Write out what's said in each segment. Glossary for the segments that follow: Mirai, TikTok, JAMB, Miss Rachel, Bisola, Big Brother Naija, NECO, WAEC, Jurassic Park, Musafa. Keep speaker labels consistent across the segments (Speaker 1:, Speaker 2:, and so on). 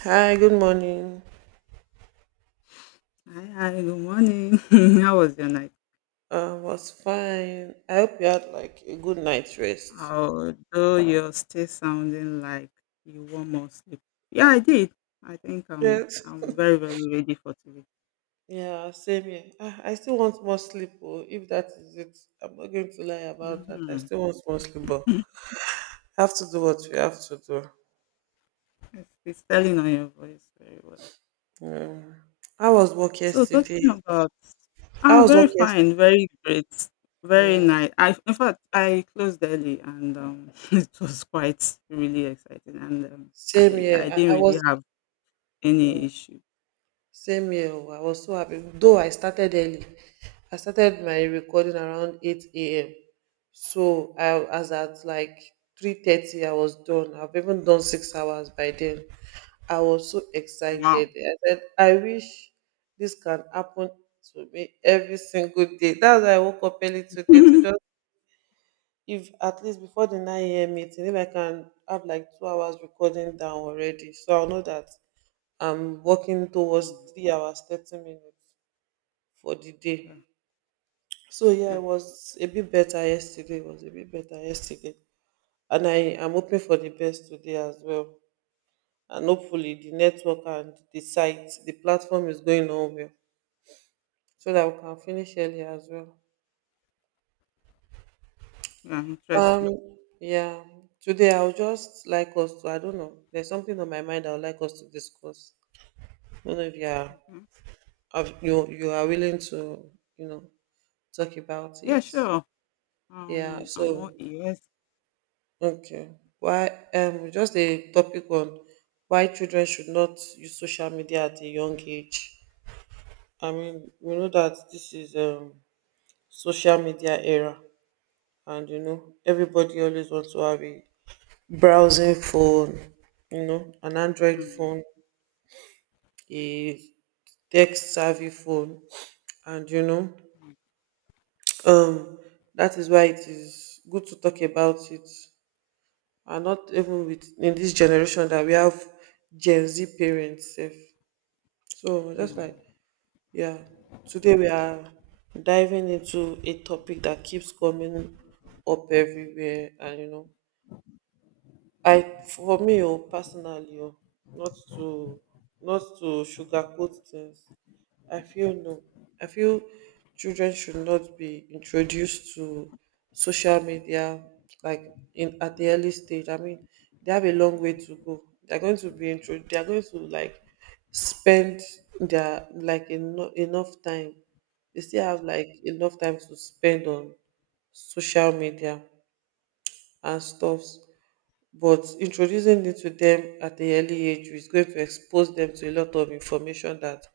Speaker 1: Hi, good morning.
Speaker 2: Hi, good morning. How was your night?
Speaker 1: Was fine. I hope you had like a good night's rest.
Speaker 2: Although you're still sounding like you want more sleep. Yeah, I did. I think
Speaker 1: Yes.
Speaker 2: I'm very, very ready for today.
Speaker 1: Yeah, same here. Ah, I still want more sleep, oh, if that is it. I'm not going to lie about that. I
Speaker 2: Mm-hmm.
Speaker 1: still want more sleep, but have to do what we have to do.
Speaker 2: It's telling on your voice very well.
Speaker 1: Um, I was work
Speaker 2: So talking
Speaker 1: yesterday.
Speaker 2: about,
Speaker 1: I
Speaker 2: ah,
Speaker 1: was work
Speaker 2: very
Speaker 1: yesterday.
Speaker 2: fine, very great, very
Speaker 1: Yeah,
Speaker 2: nice. I, in fact, I closed early and it was quite really exciting and um,
Speaker 1: same
Speaker 2: I,
Speaker 1: here.
Speaker 2: I
Speaker 1: I
Speaker 2: didn't really
Speaker 1: was.
Speaker 2: have
Speaker 1: mm,
Speaker 2: any issue.
Speaker 1: Same here. Oh, I was so happy. Though I started early, I started my recording around 8 a.m. So I as at like 3:30, I was done. I've even done 6 hours by then. I was so excited.
Speaker 2: Wow.
Speaker 1: I said, I wish this can happen to me every single day. That's why I woke up early today to just if at least before the 9 a.m. meeting, if I can have like 2 hours recording down already. So I'll know that I'm working towards
Speaker 2: Mm.
Speaker 1: 3 hours, 30 minutes for the day.
Speaker 2: Yeah,
Speaker 1: So yeah,
Speaker 2: yeah.
Speaker 1: it was a bit better yesterday. It was a bit better yesterday. And I am hoping for the best today as well. And hopefully the network and the site, the platform is going on well. So that we can finish early as well.
Speaker 2: Yeah, interesting.
Speaker 1: Um yeah. Today I would just like us to I don't know. There's something on my mind I would like us to discuss. I don't know if you are
Speaker 2: Mhm.
Speaker 1: if you are willing to, you know, talk about
Speaker 2: Yeah,
Speaker 1: it.
Speaker 2: sure.
Speaker 1: Yeah,
Speaker 2: I'm
Speaker 1: so
Speaker 2: all ears.
Speaker 1: okay. Why just a topic on why children should not use social media at a young age. I mean, we know that this is social media era, and you know everybody always wants to have a browsing phone, you know, an Android
Speaker 2: Mm.
Speaker 1: phone, a text savvy phone, and you know um that is why it is good to talk about it. Are not even with in this generation that we have Gen Z parents. If. So that's
Speaker 2: mm,
Speaker 1: like, yeah, today we are diving into a topic that keeps coming up everywhere, and you know, I for me oh, personally, oh, not to not to sugarcoat things. I feel no. I feel children should not be introduced to social media like in at the early stage. I mean, they have a long way to go. They're going to be intro. They are going to like spend their like enough time. They still have like enough time to spend on social media and stuffs. But introducing it to them at the early age is going to expose them to a lot of information that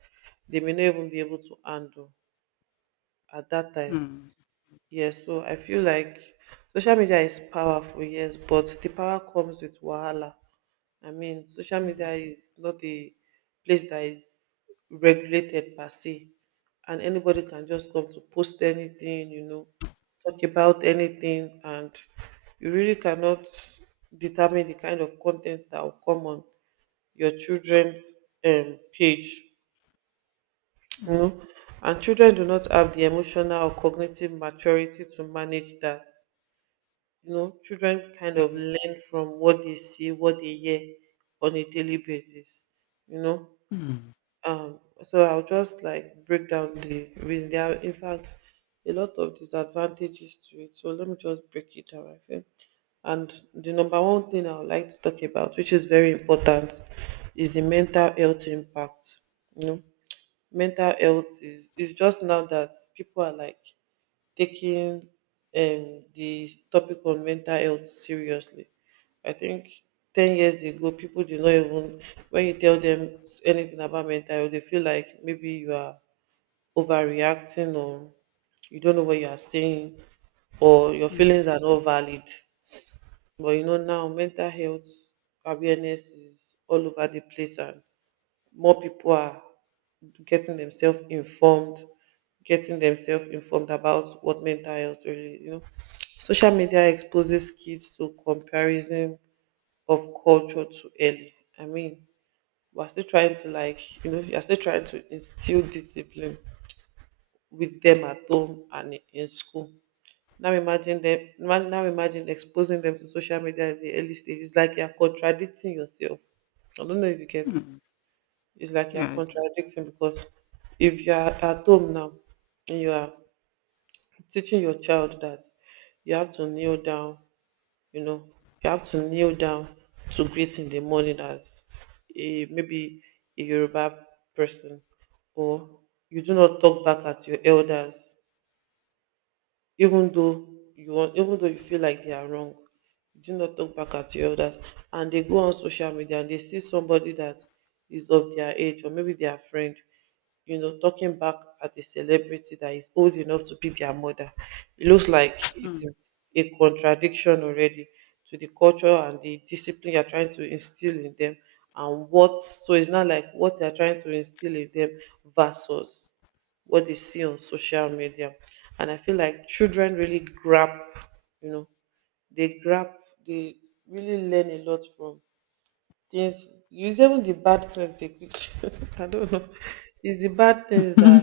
Speaker 1: they may not even be able to handle at that time.
Speaker 2: mm,
Speaker 1: Yes, so I feel like social media is powerful, yes, but the power comes with wahala. I mean, social
Speaker 2: mm,
Speaker 1: media is not a place that is regulated per se, and anybody can just come to post anything, you know, talk about anything, and you really cannot determine the kind of content that will come on your children's page, you
Speaker 2: mm.
Speaker 1: know, and children do not have the emotional or cognitive maturity to manage that. You know, children kind
Speaker 2: Yeah,
Speaker 1: of
Speaker 2: yeah.
Speaker 1: learn from what they see, what they hear on a daily basis, you know.
Speaker 2: Mm,
Speaker 1: So I'll just like break down the reason. There are in fact a lot of disadvantages to it, so let me just break it down. I think, and the number one thing I would like to talk about, which is very important, is the mental health impact. You know, mental health is it's just now that people are like taking the topic on mental health seriously. I think 10 years ago people did not even when you tell them anything about mental health, they feel like maybe you are overreacting or you don't know what you are saying or your
Speaker 2: mm,
Speaker 1: feelings are not valid. But you know now mental health awareness is all over the place and more people are getting themselves informed, getting themselves informed about what mental health really, you know. Social media exposes kids to comparison of culture too early. I mean, we're still trying to like, you know, you're still trying to instill discipline with them at home and in school. Now imagine exposing them to social media at the early stage. It's like you're contradicting yourself. I don't know if you get
Speaker 2: mm.
Speaker 1: it's like you're
Speaker 2: Yeah, I do.
Speaker 1: contradicting because if you're at home now and you are teaching your child that you have to kneel down, you know, you have to kneel down to greet in the morning as a maybe a Yoruba person, or you do not talk back at your elders even though you want even though you feel like they are wrong. You do not talk back at your elders and they go on social media and they see somebody that is of their age or maybe their friend, you know, talking back at a celebrity that is old enough to be their mother. It looks like it
Speaker 2: Mm.
Speaker 1: is a contradiction already to the culture and the discipline you're trying to instill in them. And what so it's not like what you're trying to instill in them versus what they see on social media. And I feel like children really grab, you know, they grab, they really learn a lot from things. Use even the bad things they quickly, I don't know. It's the bad things that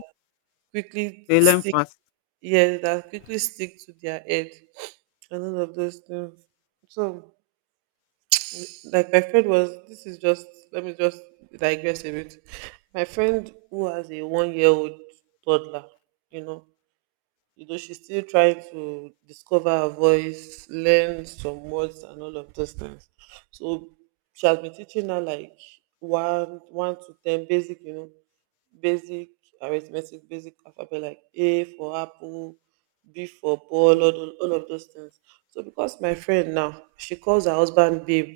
Speaker 1: quickly
Speaker 2: They learn
Speaker 1: stick,
Speaker 2: fast.
Speaker 1: yes, that quickly stick to their head and all of those things. So, like my friend was, this is just, let me just digress a bit. My friend who has a 1 year old toddler, you know, you know she's still trying to discover her voice, learn some words and all of those things. So she has been teaching her like 1 to 10 basic, you know, basic arithmetic, basic alphabet, like A for apple, B for ball,
Speaker 2: Mm,
Speaker 1: all of those things. So because my friend now, she calls her husband babe,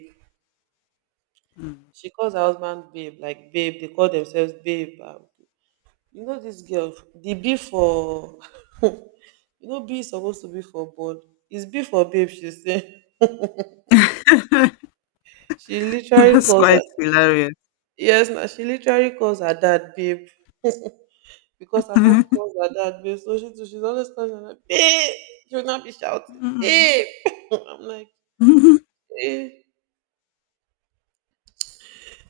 Speaker 2: mm.
Speaker 1: she calls her husband babe, like babe, they call themselves babe. You know this girl, the B for you know B is supposed to be for ball. It's B for babe, she said. She literally
Speaker 2: That's
Speaker 1: calls her
Speaker 2: quite hilarious.
Speaker 1: yes, now she literally calls her dad babe. Because her mom calls her dad babe. So she too, she's always calling her dad, babe. She will not be shouting,
Speaker 2: Mm.
Speaker 1: babe. I'm like, eh.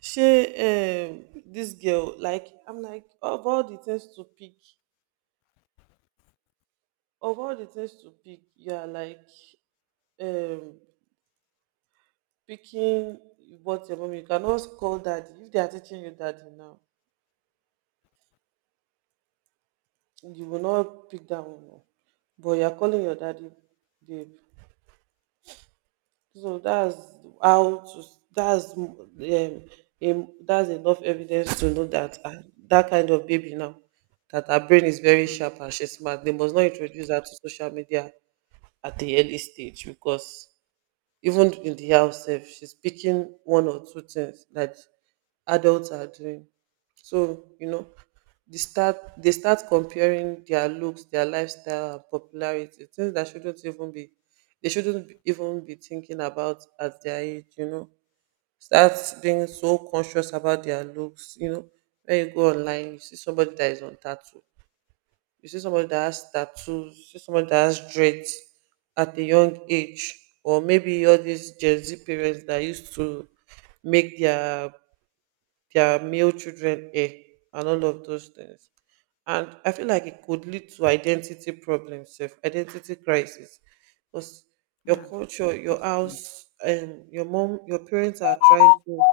Speaker 1: She, this girl, like I'm like, of all the things to pick, you are like um picking what your mom, you cannot call daddy. If they are teaching you daddy now, you will not pick that one up. But you are calling your daddy babe. So that's how to, that's that's enough evidence to know that ah, that kind of baby now, that her brain is very
Speaker 2: Mm.
Speaker 1: sharp and she's smart. They must not introduce her to social media at the early stage because even in the house, sef, she's picking one or two things that adults are doing. So, you know, they start comparing their looks, their lifestyle and popularity, things that shouldn't even be they shouldn't be- even be thinking about at their age, you know, start being so conscious about their looks. You know, when you go online you see somebody that is on tattoo, you see somebody that has tattoos, you see somebody that has dreads at a young age, or maybe all these Gen Z parents that used to make their male children hair and all of those things. And I feel like it could lead to identity problems, sef, identity crisis, because your
Speaker 2: Yeah,
Speaker 1: culture, your
Speaker 2: possibly.
Speaker 1: house, and your mom, your parents are trying to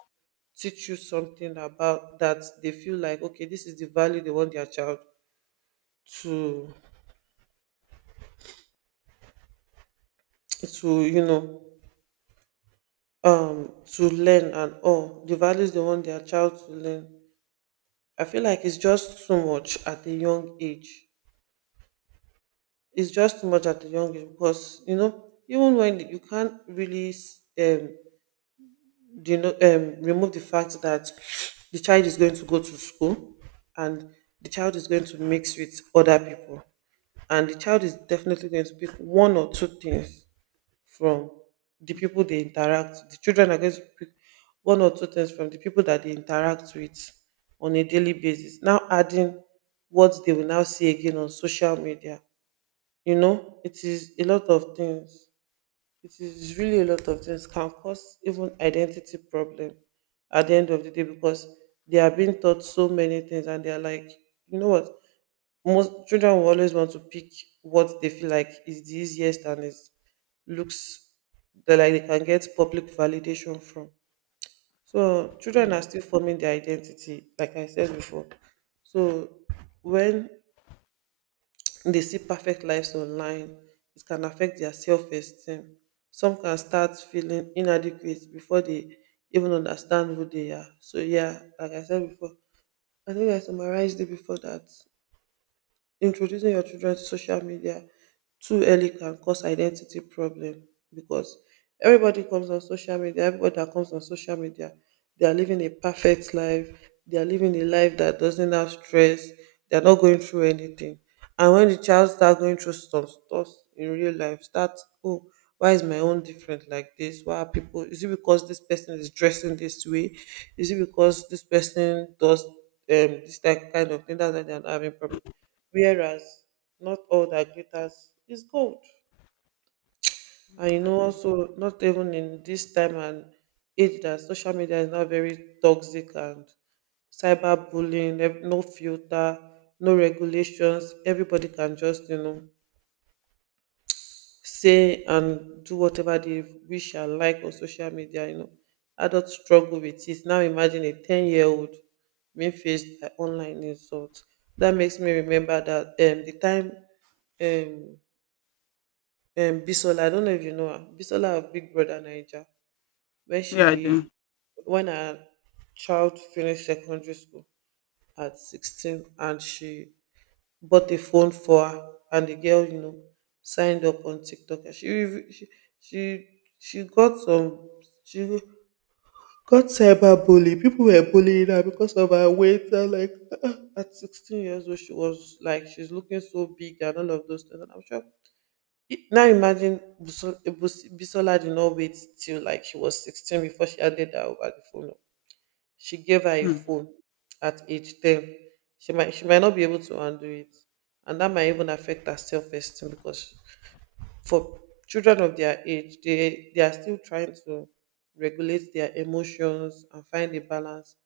Speaker 1: teach you something about that they feel like okay, this is the value they want their child to you know to learn and all the values they want their child to learn. I feel like it's just too much at a young age. It's just too much at a young age because you know even when you can't really remove the fact that the child is going to go to school and the child is going to mix with other people, and the child is definitely going to pick one or two things from the people they interact, the children are going to pick one or two things from the people that they interact with on a daily basis. Now adding what they will now see again on social media, you know it is a lot of things. It is really a lot of things, can cause even identity problem at the end of the day because they are being taught so many things and they are like, you know what, most children will always want to pick what they feel like is the easiest and is looks that like they can get public validation from. So children are
Speaker 2: Mm.
Speaker 1: still forming their identity, like I said before. So when dey see perfect lives online, it can affect their self-esteem. Some can start feeling inadequate before they even understand who they are. So yeah, like I said before, I think I summarized it before that introducing your children to social media too early can cause identity problem because everybody that comes on social media, they are living a perfect life, they are living a life that doesn't have stress, they are not going through anything. And when the child start going through some stuff in real life, start, oh, why is my own different like this? Why are people, is it because this person is dressing this way? Is it because this person does this type kind of thing? That's why they're not having problem, whereas not all that glitters is gold. And
Speaker 2: Yes,
Speaker 1: you
Speaker 2: I
Speaker 1: know,
Speaker 2: do.
Speaker 1: also not even in this time and age that social media is now very toxic and cyberbullying, no filter, no regulations. Everybody can just, you know, say and do whatever they wish and like on social media, you know. Adults struggle with it. Now imagine a 10-year-old being faced by online insult. That makes me remember that the time um Bisola, I don't know if you know her. Bisola of Big Brother Naija. When
Speaker 2: Yeah, I
Speaker 1: she
Speaker 2: do.
Speaker 1: when her child finished secondary school at 16, and she bought a phone for her, and the girl, you know, signed up on TikTok and she, she got some she got cyber bully. People were bullying her because of her weight and like at 16 years old, she was like she's looking so big and all of those things. And I'm sure now imagine Bisola did not wait till like she was 16 before she handed her over the phone. She gave her a
Speaker 2: Mm.
Speaker 1: phone at age 10. She might not be able to undo it. And that might even affect her self-esteem because for children of their age, they are still trying to regulate their emotions and find a balance.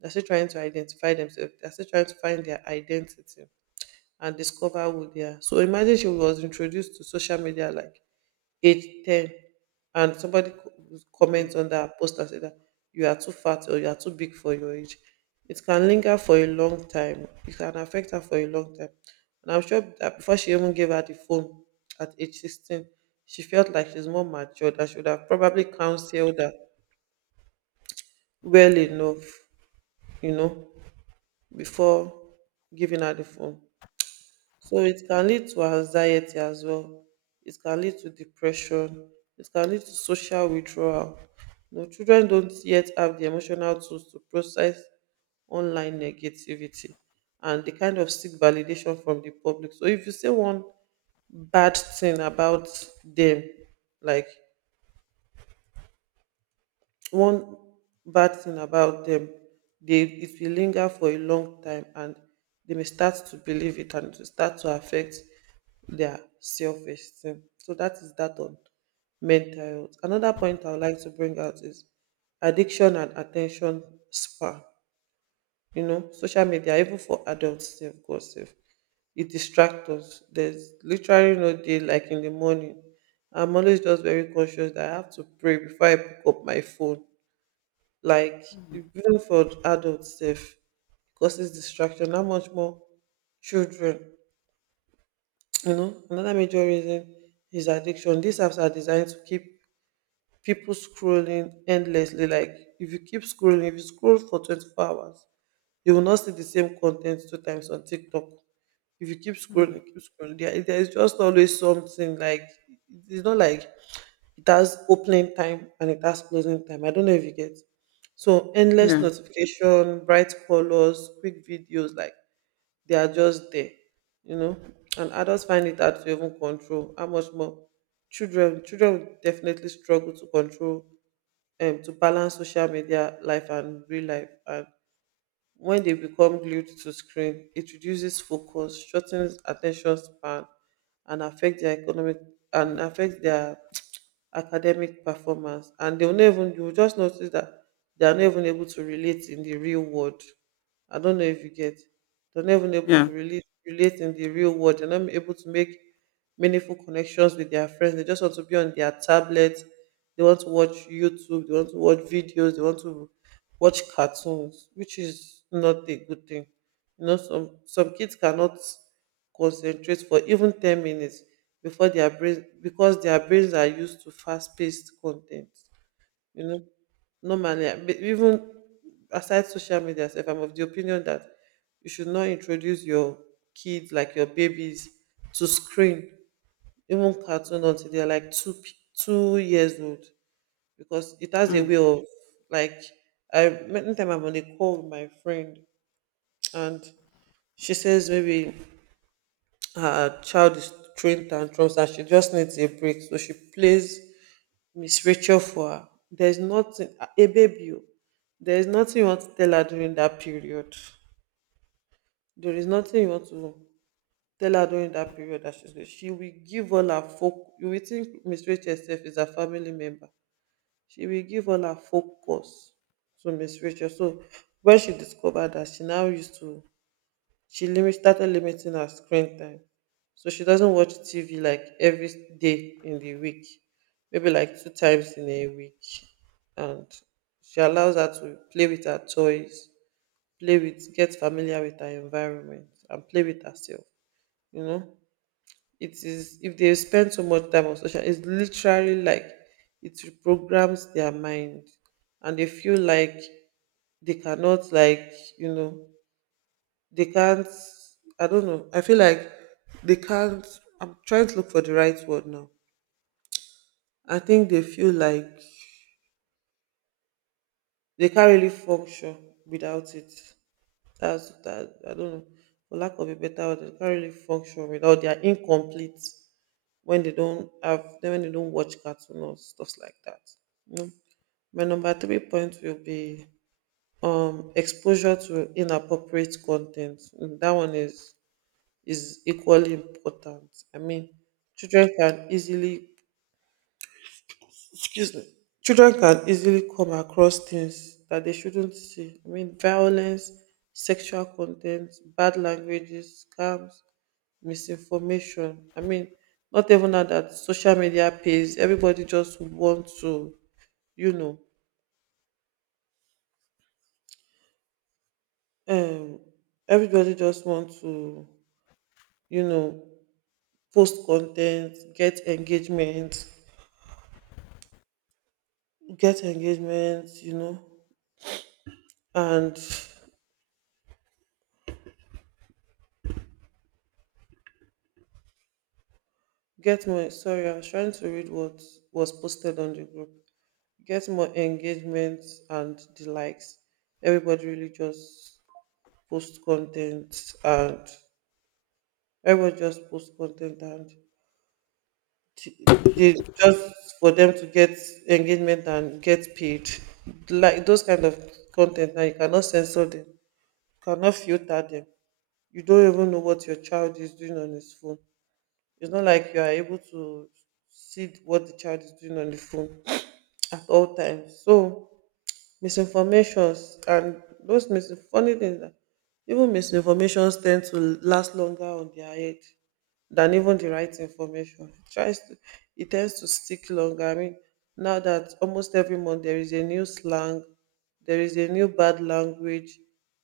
Speaker 1: They're still trying to identify themselves. They're still trying to find their identity and discover who they are. So imagine she was introduced to social media like 8, 10, and somebody
Speaker 2: mm,
Speaker 1: comments on that post and say that you are too fat or you are too big for your age. It can linger for a long time. It can affect her for a long time. And I'm sure that before she even gave her the phone at age 16, she felt like she's more mature. That should have probably counseled her well
Speaker 2: mm,
Speaker 1: enough, you know, before giving her the phone. So it can lead to anxiety as well. It can lead to depression. It can lead to social withdrawal. You know, children don't yet have the emotional tools to process online negativity and the kind of seek validation from the public. So if you say one bad thing about them, like one bad thing about them, they, it will linger for a long time and they may start to believe it and to start to affect their self-esteem. So that is that on mental health. Another point I would like to bring out is addiction and attention span. You know, social media, even for adults, safe, God safe, it distracts us. There's literally no day like in the morning. I'm always just very conscious that I have to pray before I pick up my phone. Like,
Speaker 2: mm,
Speaker 1: even for adults, safe, causes distraction. How much more children? You know, another major reason is addiction. These apps are designed to keep people scrolling endlessly. Like if you keep scrolling, if you scroll for 24 hours, you will not see the same content two times on TikTok. If you
Speaker 2: mm.
Speaker 1: keep scrolling, there is just always something. Like, it's not like it has opening time and it has closing time. I don't know if you get. So endless
Speaker 2: Yeah,
Speaker 1: notification, bright colors, quick videos, like they are just there, you know. And adults find it hard to even control. How much more children? Children will definitely struggle to control to balance social media life and real life. And when they become glued to screen, it reduces focus, shortens attention span, and
Speaker 2: mm,
Speaker 1: affect their academic performance. And they'll not even you will just notice that they are not even able to relate in the real world. I don't know if you get. They're not even able to
Speaker 2: yeah.
Speaker 1: relate in the real world. They're not able to make meaningful connections with their friends. They just want to be on their tablet. They want to watch YouTube. They want to watch videos. They want to watch cartoons, which is not a good thing. You know, some kids cannot concentrate for even ten minutes before their brain, because their brains are used to fast paced content. You know, normally but even aside social media sef, I'm of the opinion that you should not introduce your kids, like your babies, to screen, even cartoon, until they're like two years old, because it has a
Speaker 2: Mm.
Speaker 1: way of, like, I many time I'm on a call with my friend and she says maybe her child is throwing tantrums and she just needs a break. So she plays Miss Rachel for her. There's nothing a baby. Oh, There is nothing you want to tell her during that period. There is nothing you want to tell her during that period that she will give all her folk you will think Miss Rachel herself is a family member. She will give all her focus to Miss Rachel. So when she discovered that, she now used to she limit started limiting her screen time. So she doesn't watch TV like every day in the week, maybe like two times in a week, and she allows her to play with her toys, play with, get familiar with her environment, and play with herself. You know, it is, if they spend so much time on social, it's literally like it reprograms their mind and they feel like they cannot, like, you know, they can't, I don't know, I feel like they can't, I'm trying to look for the right word now. I think they feel like they can't really function without it. That's that, I don't know. For lack of a better word, they can't really function without, they are incomplete when they don't have then when they don't watch cartoon or stuff like that. You know. My number three point will be exposure to inappropriate content. Mm. That one is equally important. I mean, children can easily, excuse me. Children can easily come across things that they shouldn't see. I mean, violence, sexual content, bad languages, scams, misinformation. I mean, not even now that social media pays, everybody just want to, you know, um, everybody just want to, you know, post content, get engagement, you know, and get more. Sorry, I was trying to read what was posted on the group. Get more engagement and the likes. Everybody really just post content and everybody just post content and they just for them to get engagement and get paid, like those kind of content now you cannot censor them, you cannot filter them. You don't even know what your child is doing on his phone. It's not like you are able to see what the child is doing on the phone at all times. So misinformations and those funny things that, even misinformations tend to last longer on their head than even the right information. It tries to, it tends to stick longer. I mean, now that almost every month there is a new slang, there is a new bad language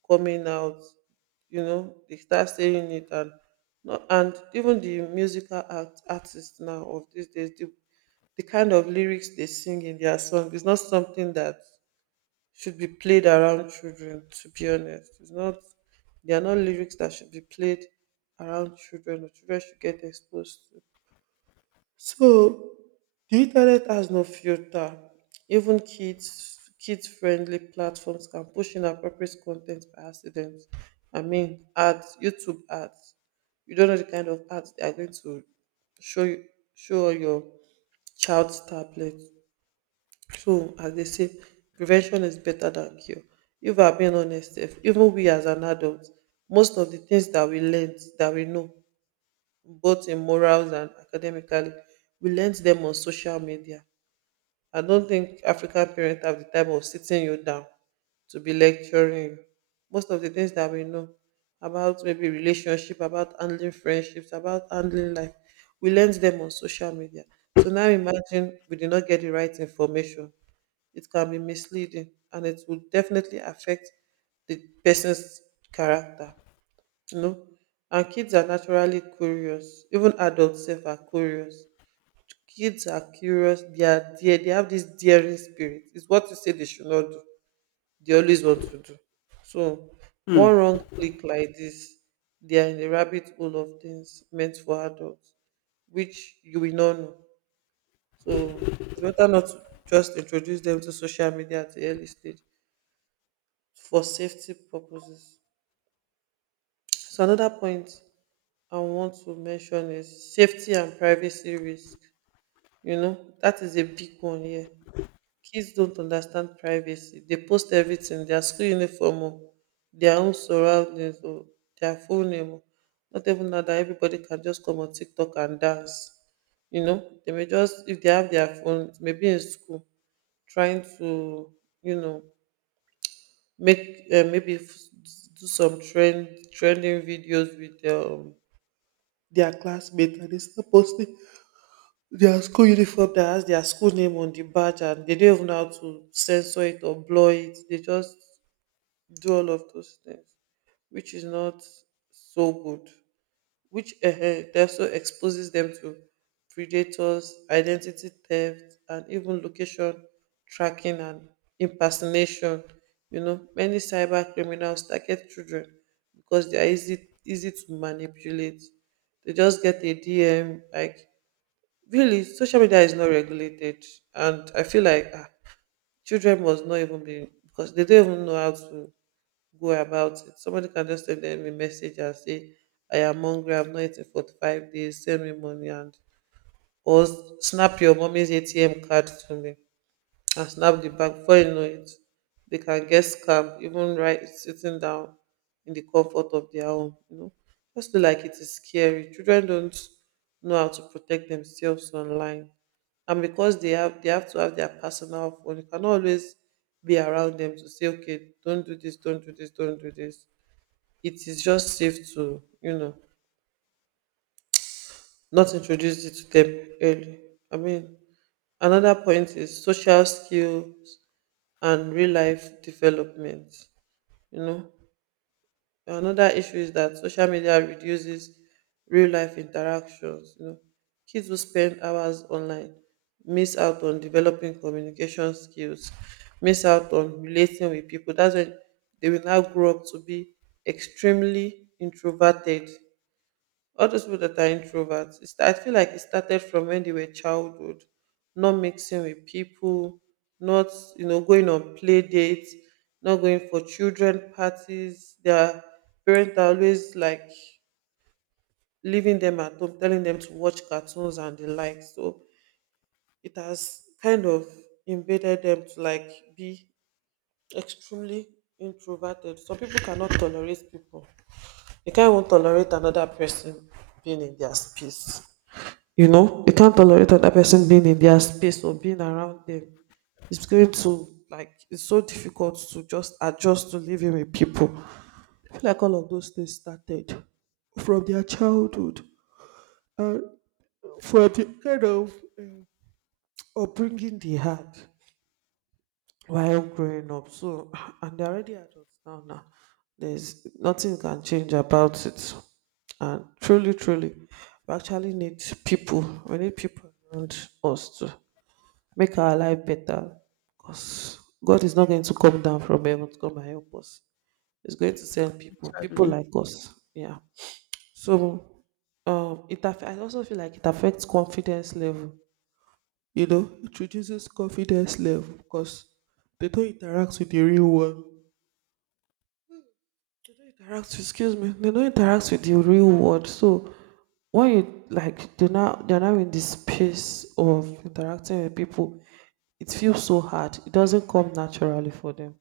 Speaker 1: coming out. You know, they start saying it, and and even the musical artists now of these days, the kind of lyrics they sing in their song is not something that should be played around children, to be honest. It's not, they are not lyrics that should be played around children or children should get exposed to. So the internet has no filter. Even kids friendly platforms can push inappropriate content by accident. I mean ads, YouTube ads, you don't know the kind of ads they are going to show you show on your child's tablet. True, as they say, prevention is better than cure. If we are being honest, if even we as an adult, most of the things that we learned, that we know, both in morals and academically, we learned them on social media. I don't think African parents have the time of sitting you down to be lecturing you. Most of the things that we know about maybe relationship, about handling friendships, about handling life, we learned them on social media. So now imagine we did not get the right information, it can be misleading and it will definitely affect the person's character, you know and kids are naturally curious, even adults sef are curious. Kids are curious, they are dear. They have this daring spirit. It's what you say they should not do, they always want to do. So one
Speaker 2: mm.
Speaker 1: wrong click like this, they are in the rabbit hole of things meant for adults, which you will not know. So it's better not to just introduce them to social media at the early stage for safety purposes. So another point I want to mention is safety and privacy risk. You know, that is a big one here. Kids don't understand privacy. They post everything, their school uniform, oh, their own surroundings, oh, their full name, oh. Not even now that everybody can just come on TikTok and dance. You know, they may just, if they have their phones, maybe in school, trying to, you know, make do some trend trending videos with their classmates, and they start posting their school uniform that has their school name on the badge, and they don't even know how to censor it or blur it. They just do all of those things, which is not so good, which also exposes them to predators, identity theft, and even location tracking and impersonation. You know, many cyber criminals target children because they are easy to manipulate. They just get a DM. Like really, social media is not regulated, and I feel like ah, children must not even be, because they don't even know how to go about it. Somebody can just send them a message and say, I am hungry, I've not eaten for 5 days, send me money, and or s- snap your mommy's ATM card to me and snap the bank. Before you know it, they can get scammed even right sitting down in the comfort of their home, you know. Just feel like it is scary. Children don't know how to protect themselves online. And because they have, they have to have their personal phone, you cannot always be around them to say, okay, don't do this, don't do this, don't do this. It is just safe to, you know, not introduce it to them early. I mean, another point is social skills and real life development. You know, another issue is that social media reduces real life interactions. You know, kids who spend hours online miss out on developing communication skills, miss out on relating with people. That's when they will now grow up to be extremely introverted. All those people that are introverts, it's, I feel like it started from when they were childhood, not mixing with people, not, you know, going on play dates, not going for children parties. Their parents are always like leaving them at home, telling them to watch cartoons and the like. So it has kind of embedded them to like be extremely introverted. Some people cannot tolerate people, they can't even tolerate another person being in their space. You know, you can't tolerate other person being in their space or being around them. It's going to like, it's so difficult to just adjust to living with people. I feel like all of those things started from their childhood and from the kind of um, upbringing they had while growing up. So, and they're already adults now. Now there's nothing can change about it. And truly, truly, we actually need people. We need people around us to make our life better, because God is not going to come down from heaven to come and help us. He's going to send people, people
Speaker 2: Exactly.
Speaker 1: like us. Yeah. So I also feel like it affects confidence level. You know, it reduces confidence level because they don't interact with the real world. They don't interact, with, Excuse me, they don't interact with the real world. So when you like, they're not they're now in this space of interacting with people. It feels so hard. It doesn't come naturally for them.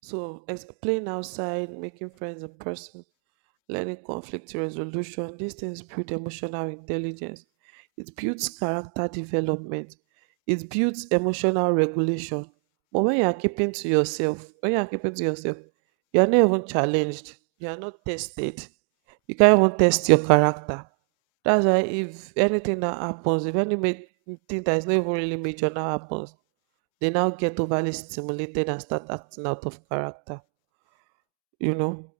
Speaker 1: So, playing outside, making friends in person, learning conflict resolution, these things build emotional intelligence. It builds character development. It builds emotional regulation. But when you are keeping to yourself, when you are keeping to yourself, you are not even challenged. You are not tested. You can't even test your character. That's why if anything that happens, if anything that is not even really major now happens, they now get overly stimulated and start acting out of character. You know,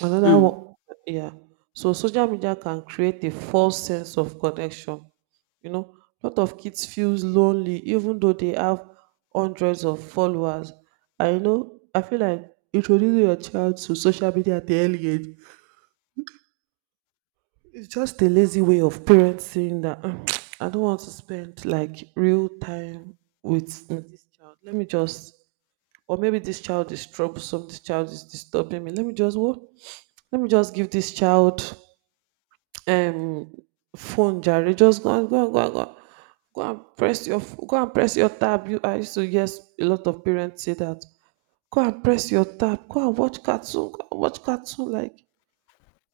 Speaker 1: another
Speaker 2: Mm,
Speaker 1: one. Yeah, so social media can create a false sense of connection. You know, a lot of kids feels lonely even though they have hundreds of followers. I know, I feel like introducing your child to social media at the early age, it's just a lazy way of parents saying that, "Mm, I don't want to spend like real time with this child. Let me just, or maybe this child is troublesome, this child is disturbing me, let me just what, let me just give this child um phone Jerry. Just go and go and go and go and go and press your tab." You, I used to, yes. A lot of parents say that, go and press your tab, go and watch cartoon, go and watch cartoon, like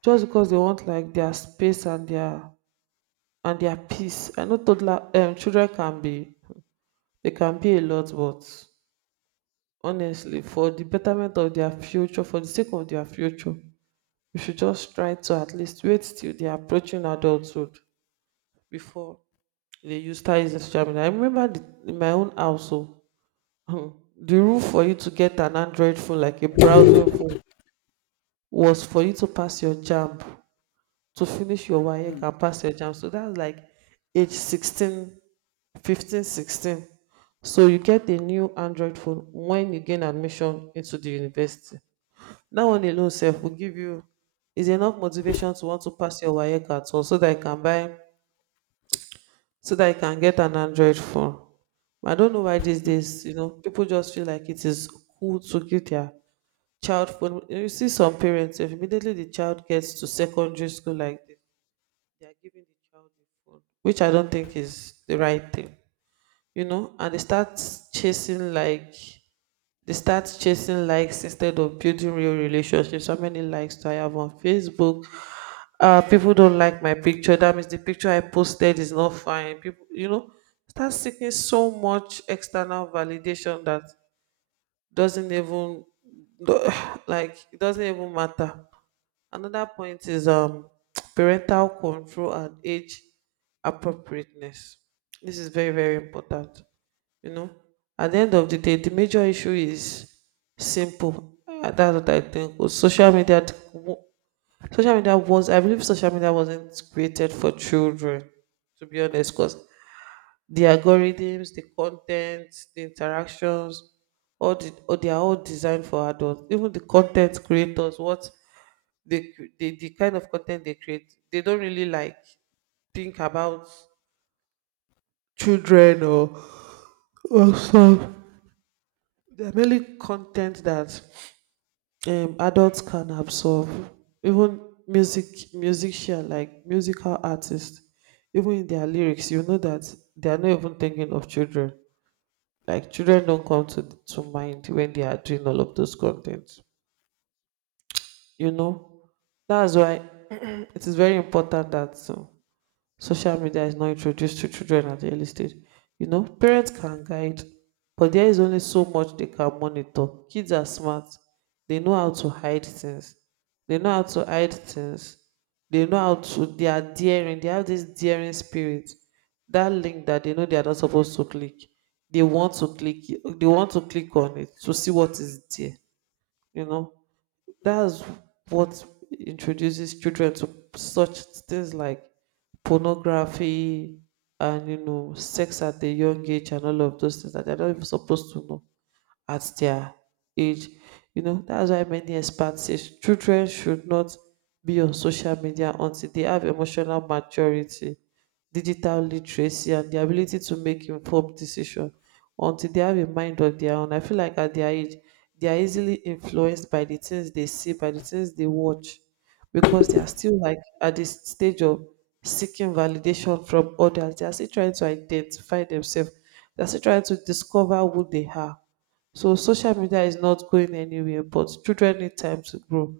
Speaker 1: just because they want like their space and their peace. I know toddler children can be, they can be a lot, but honestly, for the betterment of their future, for the sake of their future, we should just try to at least wait till they're approaching adulthood before they use start using social media. I remember in my own household, the rule for you to get an Android phone, like a browsing phone, was for you to pass your JAMB, to finish your WAEC
Speaker 2: mm,
Speaker 1: and pass your JAMB. So that's like age 16, 15, 16. So you get a new Android phone when you gain admission into the university. That one alone sef go give you, is enough motivation to want to pass your waec at all so that you can buy, so that you can get an android phone. I don't know why these days, you know, people just feel like it is cool to give their child phone. You see some parents, if immediately the child gets to secondary school like this, they are giving the child a phone, which I don't think is the right thing. You know, and they start chasing like, they start chasing likes instead of building real relationships. How many likes do I have on Facebook? Uh, people don't like my picture, that means the picture I posted is not fine. People, you know, start seeking so much external validation that doesn't even do- like it doesn't even matter. Another point is parental control and age appropriateness. This is very very important. You know, at the end of the day, the major issue is simple. That's what I think with social media. I believe social media wasn't created for children, to be honest, because the algorithms, the content, the interactions, they are all designed for adults. Even the content creators, what they, cre- they, the kind of content they create, they don't really like think about children or some. They're mainly content that adults can absorb. Even music musician like musical artists, even in their lyrics, you know that they are not even thinking of children. Like children don't come to mind when they are doing all of those contents. You know, that's why it is very important that social media is not introduced to children at the early stage. You know, parents can guide, but there is only so much they can monitor. Kids are smart, they know how to hide things, they know how to hide things, they know how to they are daring, they have this daring spirit. That link that they know they are not supposed to click, they want to they want to click on it to see what is there. You know,
Speaker 2: mm.
Speaker 1: that's what introduces children to such things like pornography, and, you know, sex at a young age, and all of those things that they're not even supposed to know at their age. You know, that's why many experts say children should not be on social media until they have emotional maturity, digital literacy, and the ability to make informed decisions. Until they have a mind of their own. I feel like at their age, they are easily influenced by the things they see, by the things they watch, because they are still like at this stage of seeking validation from others. They are still trying to identify themselves. They are still trying to discover who they are, so social media is not going anywhere, but children need time to grow,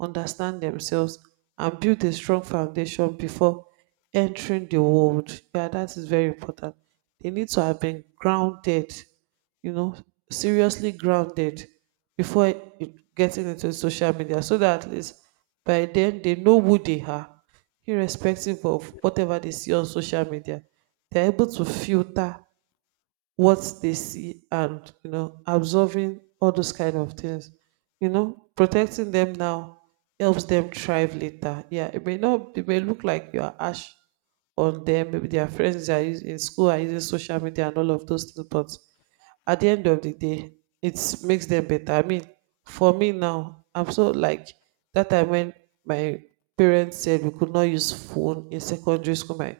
Speaker 1: understand themselves, and build a strong foundation before entering the world. Yeah, that is very important. They need to have been grounded, you know, seriously grounded getting into social media, so that at least by then they know who they are, irrespective of whatever they see on social media. They're able to filter what they see and absorbing all those kind of things. Protecting them now helps them thrive later. Yeah, it may not, it may look like you are ash on them, maybe their friends are using in school, are using social media and all of those things, but at the end of the day it makes them better. For me now, I'm so like that time when my parents said we could not use phone in secondary school. My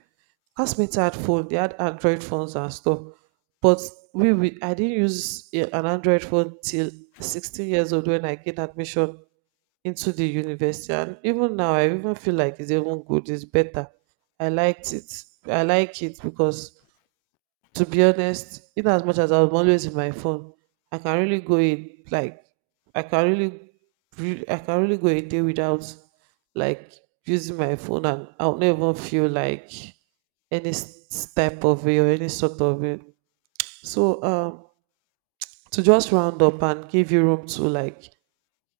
Speaker 1: classmates had phone, they had Android phones and stuff, but we I didn't use an Android phone till 16 years old, when I gained admission into the university. And even now I even feel like it's even good, it's better. I like it because, to be honest, in as much as I'm always in my phone, I can really go in like I can I can really go a day without like using my phone, and I'll never feel like any sort of way. So um, to just round up and give you room to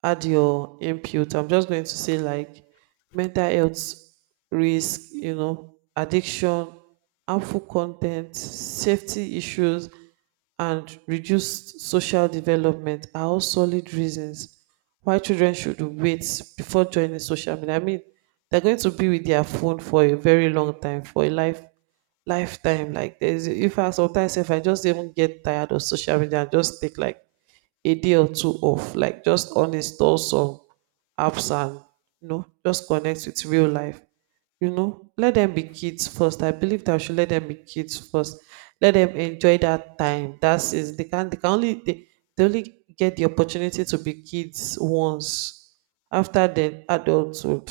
Speaker 1: add your input, I'm just going to say like mental health risk, addiction, harmful content, safety issues, and reduced social development are all solid reasons why children should wait before joining social media. I mean, they're going to be with their phone for a very long time, for a lifetime. Like there's if I sometimes, if I just even get tired of social media and just take like a day or two off, like just uninstall some apps and just connect with real life. You know, let them be kids first. I believe that I should let them be kids first. Let them enjoy that time. That's is They can, they only get the opportunity to be kids once. After then, adulthood,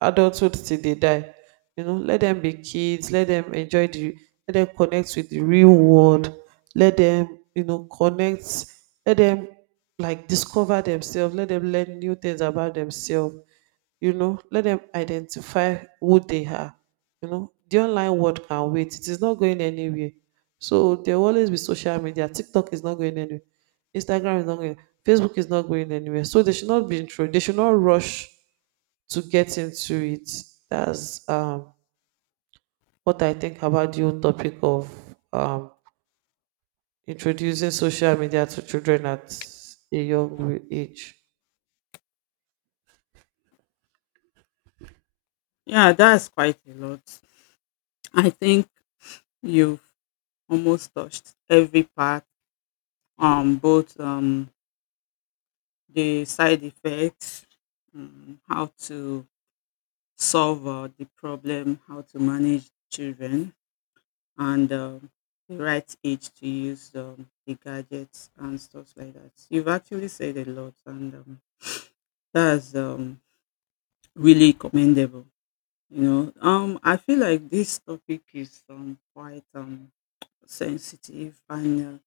Speaker 1: adulthood till they die. You know, let them be kids. Let them enjoy the. Let them connect with the real world, let them connect, let them discover themselves, let them learn new things about themselves, let them identify who they are. The online world can wait, it is not going anywhere. So there will always be social media. TikTok is not going anywhere, Instagram is not going, Facebook is not going anywhere, so they should not rush to get into it. That's what I think about the whole topic of um introducing social media to children at a young age.
Speaker 2: Yeah, that's quite a lot. I think you've almost touched every part. Both the side effects, how to solve the problem, how to manage children, and the right age to use the gadgets and stuff like that. You've actually said a lot, and that's really commendable. You know, I feel like this topic is quite sensitive and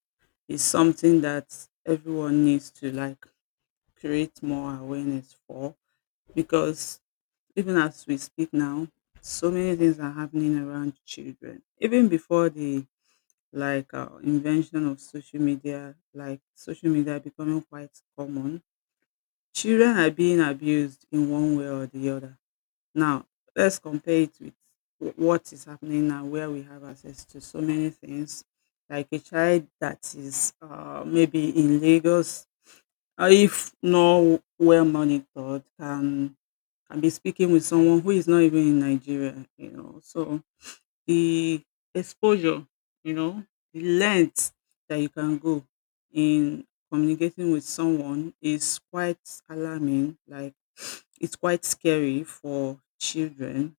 Speaker 2: is something that everyone needs to like create more awareness for, because even as we speak now, so many things are happening around children even before the, like, invention of social media, like social media becoming quite common. Children are being abused in one way or the other. Now let's compare it with what is happening now, where we have access to so many things. Like a child that is maybe in Lagos, if not well monitored, can be speaking with someone who is not even in Nigeria, you know. So the exposure, you know, the length that you can go in communicating with someone is quite alarming. Like, it's quite scary for children,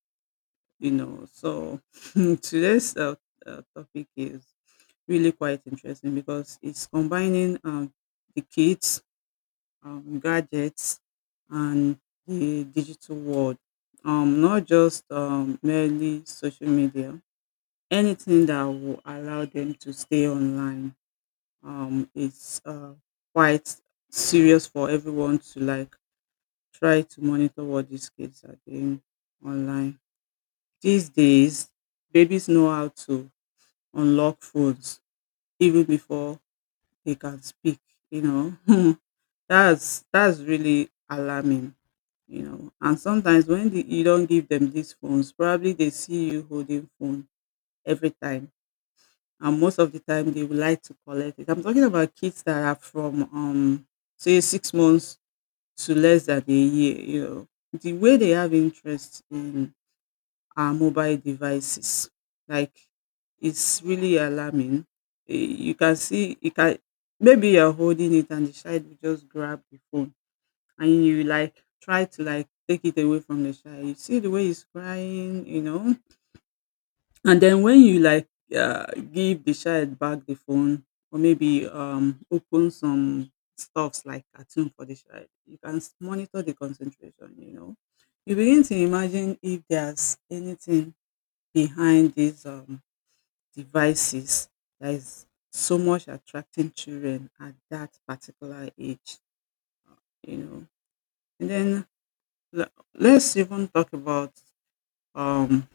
Speaker 2: you know. So today's topic is really quite interesting because it's combining the kids, gadgets, and the digital world. Not just merely social media. Anything that will allow them to stay online is quite serious for everyone to like try to monitor what these kids are doing online. These days, babies know how to unlock phones even before they can speak. You know, that's really alarming. You know, and sometimes when you don't give them these phones, probably they see you holding phone every time, and most of the time they would like to collect it. I'm talking about kids that are from say six months to less than a year. You know, the way they have interest in our mobile devices, like, it's really alarming. Eh, you can see, you can maybe you're holding it and the child will just grab the phone and you like try to like take it away from the child. You see the way he's crying, you know. And then when you like uh, give the child back the phone, or maybe open some stuffs like cartoon for the child, you can monitor the concentration, you know. You begin to imagine if there's anything behind these devices that is so much attracting children at that particular age, you know. And then let's even talk about um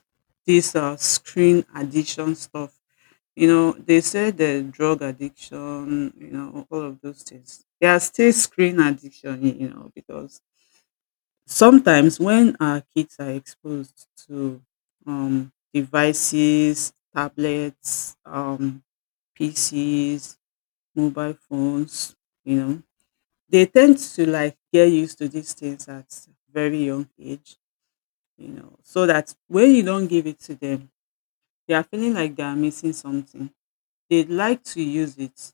Speaker 2: this screen addiction stuff. You know, they say the drug addiction, you know, all of those things, they are still screen addiction, you know, because sometimes when our kids are exposed to devices, tablets, PCs, mobile phones, you know, they tend to like get used to these things at very young age, you know, so that when you don't give it to them, they are feeling like they are missing something. They'd like to use it.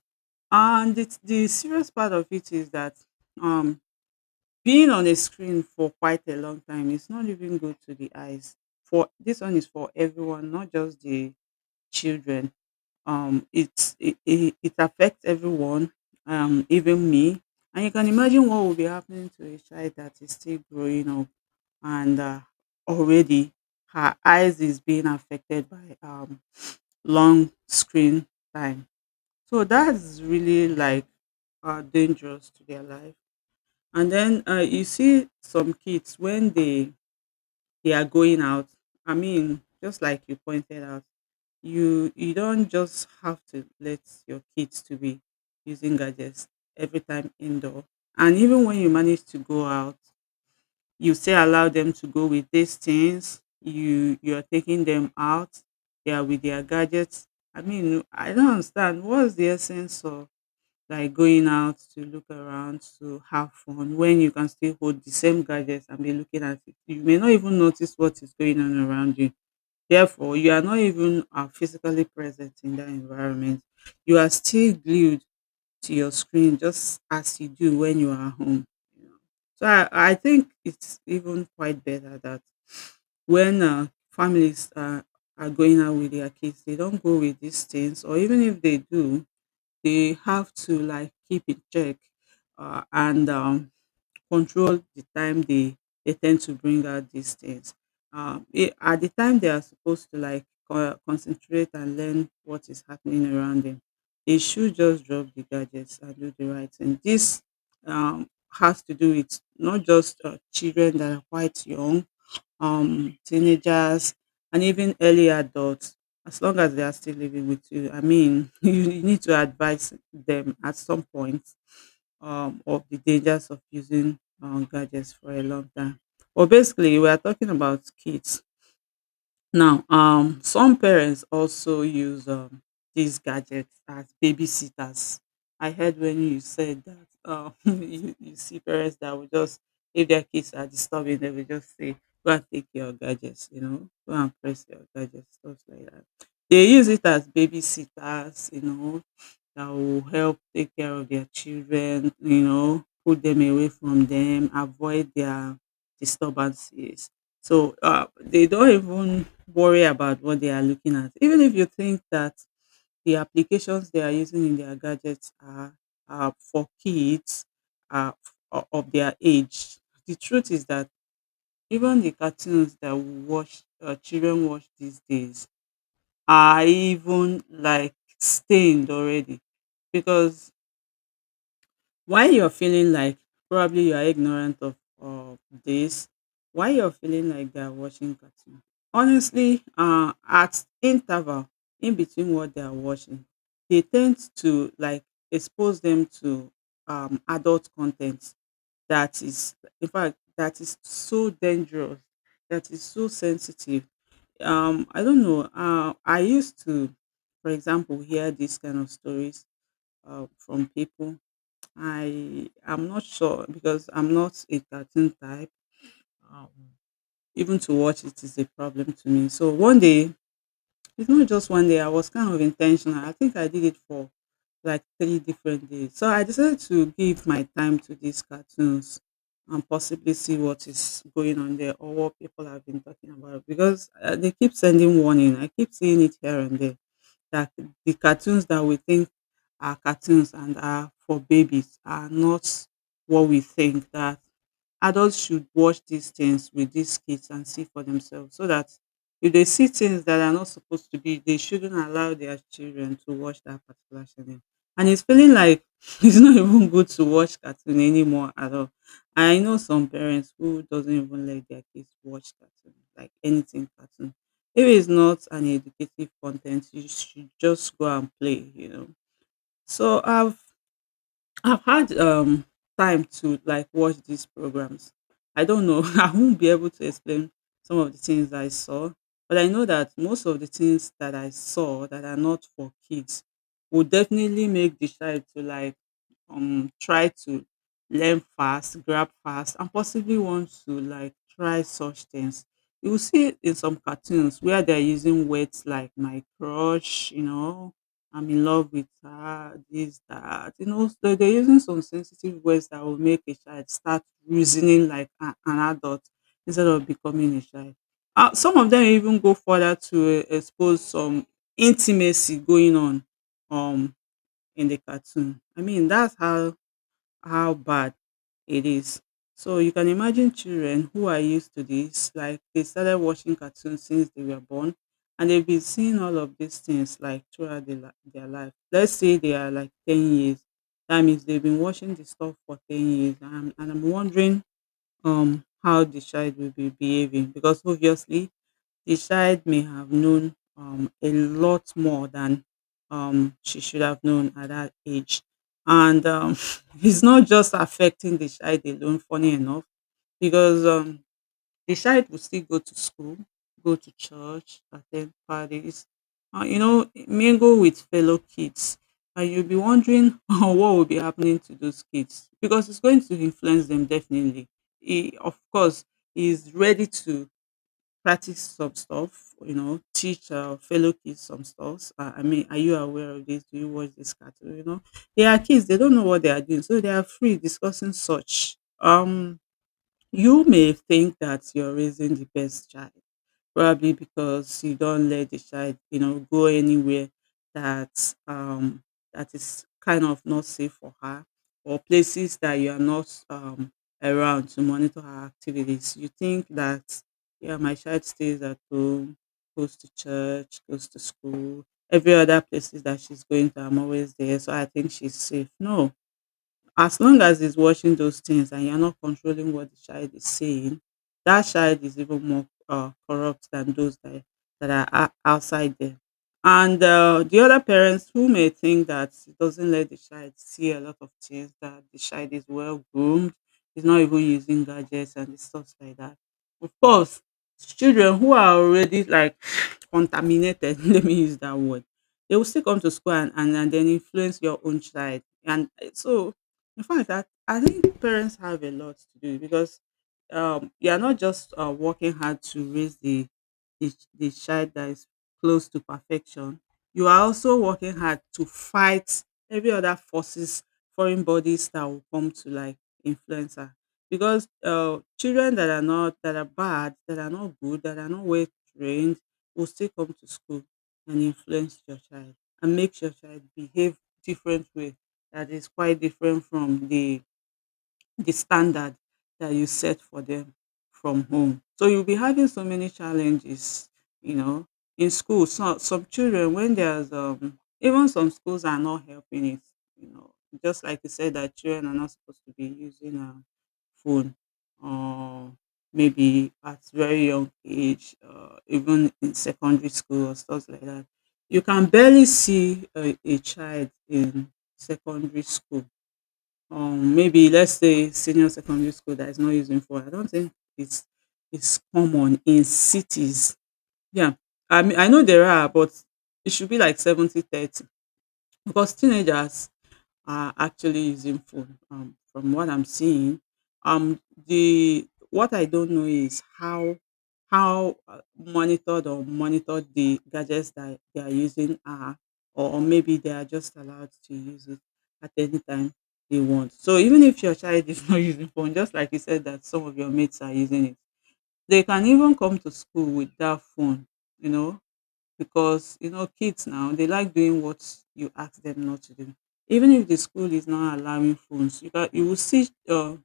Speaker 2: And the serious part of it is that um, being on a screen for quite a long time is not even good to the eyes. For this one is for everyone, not just the children. It affects everyone, even me. And you can imagine what will be happening to a child that is still growing up and already her eyes is being affected by long screen time. So that's really like dangerous to their life. And then you see some kids when they are going out. I mean, just like you pointed out, you don't just have to let your kids to be using gadgets every time indoor. And even when you manage to go out, you still allow them to go with these things. You are taking them out, they are with their gadgets. I mean, I don't understand what's the essence of like going out to look around to have fun when you can still hold the same gadgets and be looking at it. You may not even notice what is going on around you, therefore you are not even physically present in that environment. You are still glued to your screen just as you do when you are home. You know. So I think it's even quite better that when families are going out with their kids, they don't go with these things, or even if they do, they have to like keep in check, and control the time they tend to bring out these things. At the time they are supposed to like concentrate and learn what is happening around them, they should just drop the gadgets and do the right thing. This has to do with not just children that are quite young, teenagers, and even early adults, as long as they are still living with you. I mean, need to advise them at some point of the dangers of using gadgets for a long time. Well, basically, we are talking about kids now. Um, some parents also use these gadgets as babysitters. I heard when you said that you see parents that will just, if their kids are disturbing, they will just say, go and take your gadgets, you know, go and press your gadgets, stuff like that. They use it as babysitters, you know, that will help take care of their children, you know, put them away from them, avoid their disturbances. So they don't even worry about what they are looking at. Even if you think that the applications they are using in their gadgets are for kids uh, of their age, the truth is that even the cartoons that we watch, children watch these days, are even like stained already. Because why you're feeling like probably you are ignorant of this, why you're feeling like they're watching cartoon. Honestly, at interval in between what they are watching, they tend to like expose them to adult content that is, in fact, that is so dangerous, that is so sensitive. I don't know. I used to, for example, hear these kind of stories from people. I am not sure because I'm not a cartoon type. Um, even to watch it is a problem to me. So one day, it's not just one day. I was kind of intentional. I think I did it for like 3 different days. So I decided to give my time to these cartoons and possibly see what is going on there or what people have been talking about, because they keep sending warning. I keep seeing it here and there that the cartoons that we think our cartoons and are for babies are not what we think. That adults should watch these things with these kids and see for themselves, so that if they see things that are not supposed to be, they shouldn't allow their children to watch that particular channel. And it's feeling like it's not even good to watch cartoon anymore at all. I know some parents who doesn't even let their kids watch cartoon, like anything cartoon. If it's not an educative content, you should just go and play, you know. So I've had time to like watch these programs. I don't know. I won't be able to explain some of the things I saw, but I know that most of the things that I saw that are not for kids will definitely make the child to like try to learn fast, grab fast and possibly want to like try such things. You will see in some cartoons where they're using words like my crush, you know, I'm in love with her, this, that. You know, so they're using some sensitive words that will make a child start reasoning like an adult instead of becoming a child. Some of them even go further to expose some intimacy going on um in the cartoon. I mean, that's how bad it is. So you can imagine children who are used to this, like they started watching cartoons since they were born, and they've been seeing all of these things like throughout their life. Let's say they are like 10 years. That means they've been watching this stuff for 10 years. And I'm wondering how the child will be behaving because obviously the child may have known a lot more than she should have known at that age. And it's not just affecting the child alone, funny enough, because the child will still go to school, go to church, attend parties, mingle with fellow kids. And you'll be wondering what will be happening to those kids because it's going to influence them definitely. He, of course, is ready to practice some stuff, you know, teach fellow kids some stuff. I mean, are you aware of this? Do you watch this cartoon? You know, they are kids; they don't know what they are doing, so they are free discussing such. You may think that you're raising the best child, probably because you don't let the child, you know, go anywhere that that is kind of not safe for her, or places that you are not around to monitor her activities. You think that yeah, my child stays at home, goes to church, goes to school, every other places that she's going to, I'm always there, so I think she's safe. No, as long as he's watching those things and you're not controlling what the child is saying, that child is even more corrupt than that are outside there. And the other parents who may think that he doesn't let the child see a lot of things, that the child is well groomed, is not even using gadgets and stuff like that. Of course, children who are already like contaminated, let me use that word, they will still come to school and then influence your own child. And so in fact, I think parents have a lot to do because you are not just working hard to raise the child that is close to perfection. You are also working hard to fight every other forces, foreign bodies that will come to like influence her. Because children that are not that are bad, that are not good, that are not well trained, will still come to school and influence your child and make your child behave different way that is quite different from the standard that you set for them from home. So you'll be having so many challenges, you know, in school. So some children when there's even some schools are not helping it, you know, just like you said that children are not supposed to be using a phone or maybe at very young age, even in secondary school or stuff like that. You can barely see a child in secondary school. Maybe let's say senior secondary school that is not using phone. I don't think it's it's common in cities. Yeah. I mean I know there are, but it should be like 70/30 because teenagers are actually using phone from what I'm seeing. Um, the what I don't know is how monitored or monitored the gadgets that they are using are, or maybe they are just allowed to use it at any time they want. So even if your child is not using phone, just like you said that some of your mates are using it, they can even come to school with that phone, you know, because you know kids now they like doing what you ask them not to do. Even if the school is not allowing phones, you can, you will see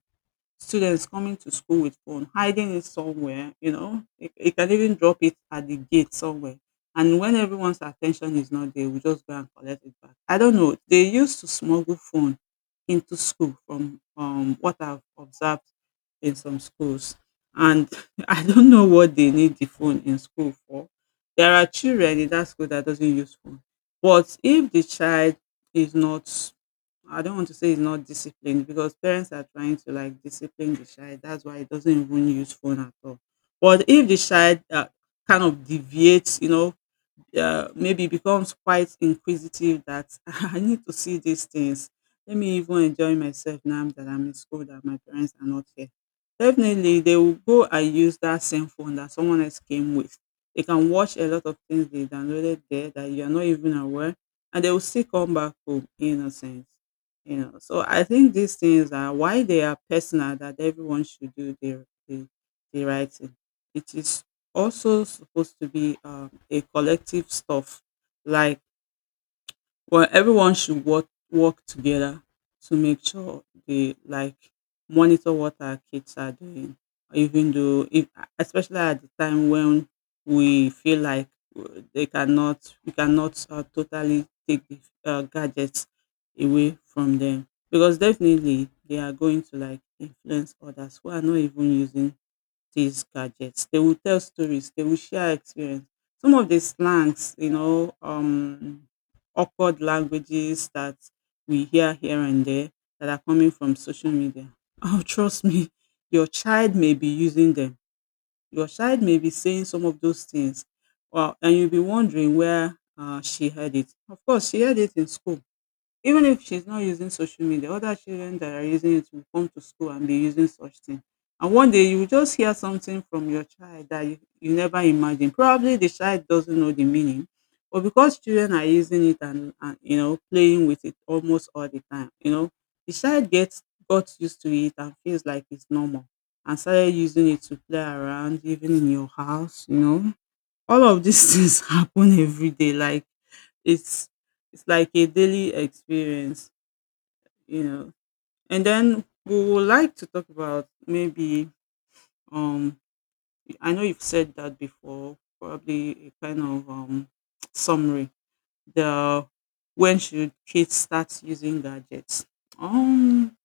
Speaker 2: students coming to school with phone, hiding it somewhere, you know, it you can even drop it at the gate somewhere. And when everyone's attention is not there, we just go and collect it back. I don't know. They used to smuggle phone into school from what I've observed in some schools. And I don't know what they need the phone in school for. There are children in that school that doesn't use phone. But if the child is not, I don't want to say it's not disciplined because parents are trying to like discipline the child. That's why it doesn't even use phone at all. But if the child kind of deviates, you know, yeah, maybe becomes quite inquisitive that I need to see these things. Let me even enjoy myself now that I'm in school, that my parents are not here. Definitely, they will go and use that same phone that someone else came with. They can watch a lot of things they downloaded there that you're not even aware, and they will still come back home innocent. You know, so I think these things are why they are personal, that everyone should do the right thing. It is also supposed to be a collective stuff, like well everyone should work together to make sure they like monitor what our kids are doing. Even though if, especially at the time when we feel like uh, they cannot we cannot totally take the gadgets away from them, because definitely they are going to like influence others who are not even using these gadgets. They will tell stories, they will share experience. Some of the slangs, you know, awkward languages that we hear here and there that are coming from social media. Oh, trust me, your child may be using them. Your child may be saying some of those things. Well, and you'll be wondering where she heard it. Of course, she heard it in school, even if she's not using social media, other children that are using it will come to school and be using such thing. And one day you will just hear something from your child that you never imagined. Probably the child doesn't know the meaning, but because children are using it and you know playing with it almost all the time, you know, the child gets got used to it and feels like it's normal and started using it to play around, even in your house, you know. All of these things happen every day. Like it's it's like a daily experience, you know. And then we would like to talk about maybe um I know you've said that before, probably a kind of summary. The When should kids start using gadgets? um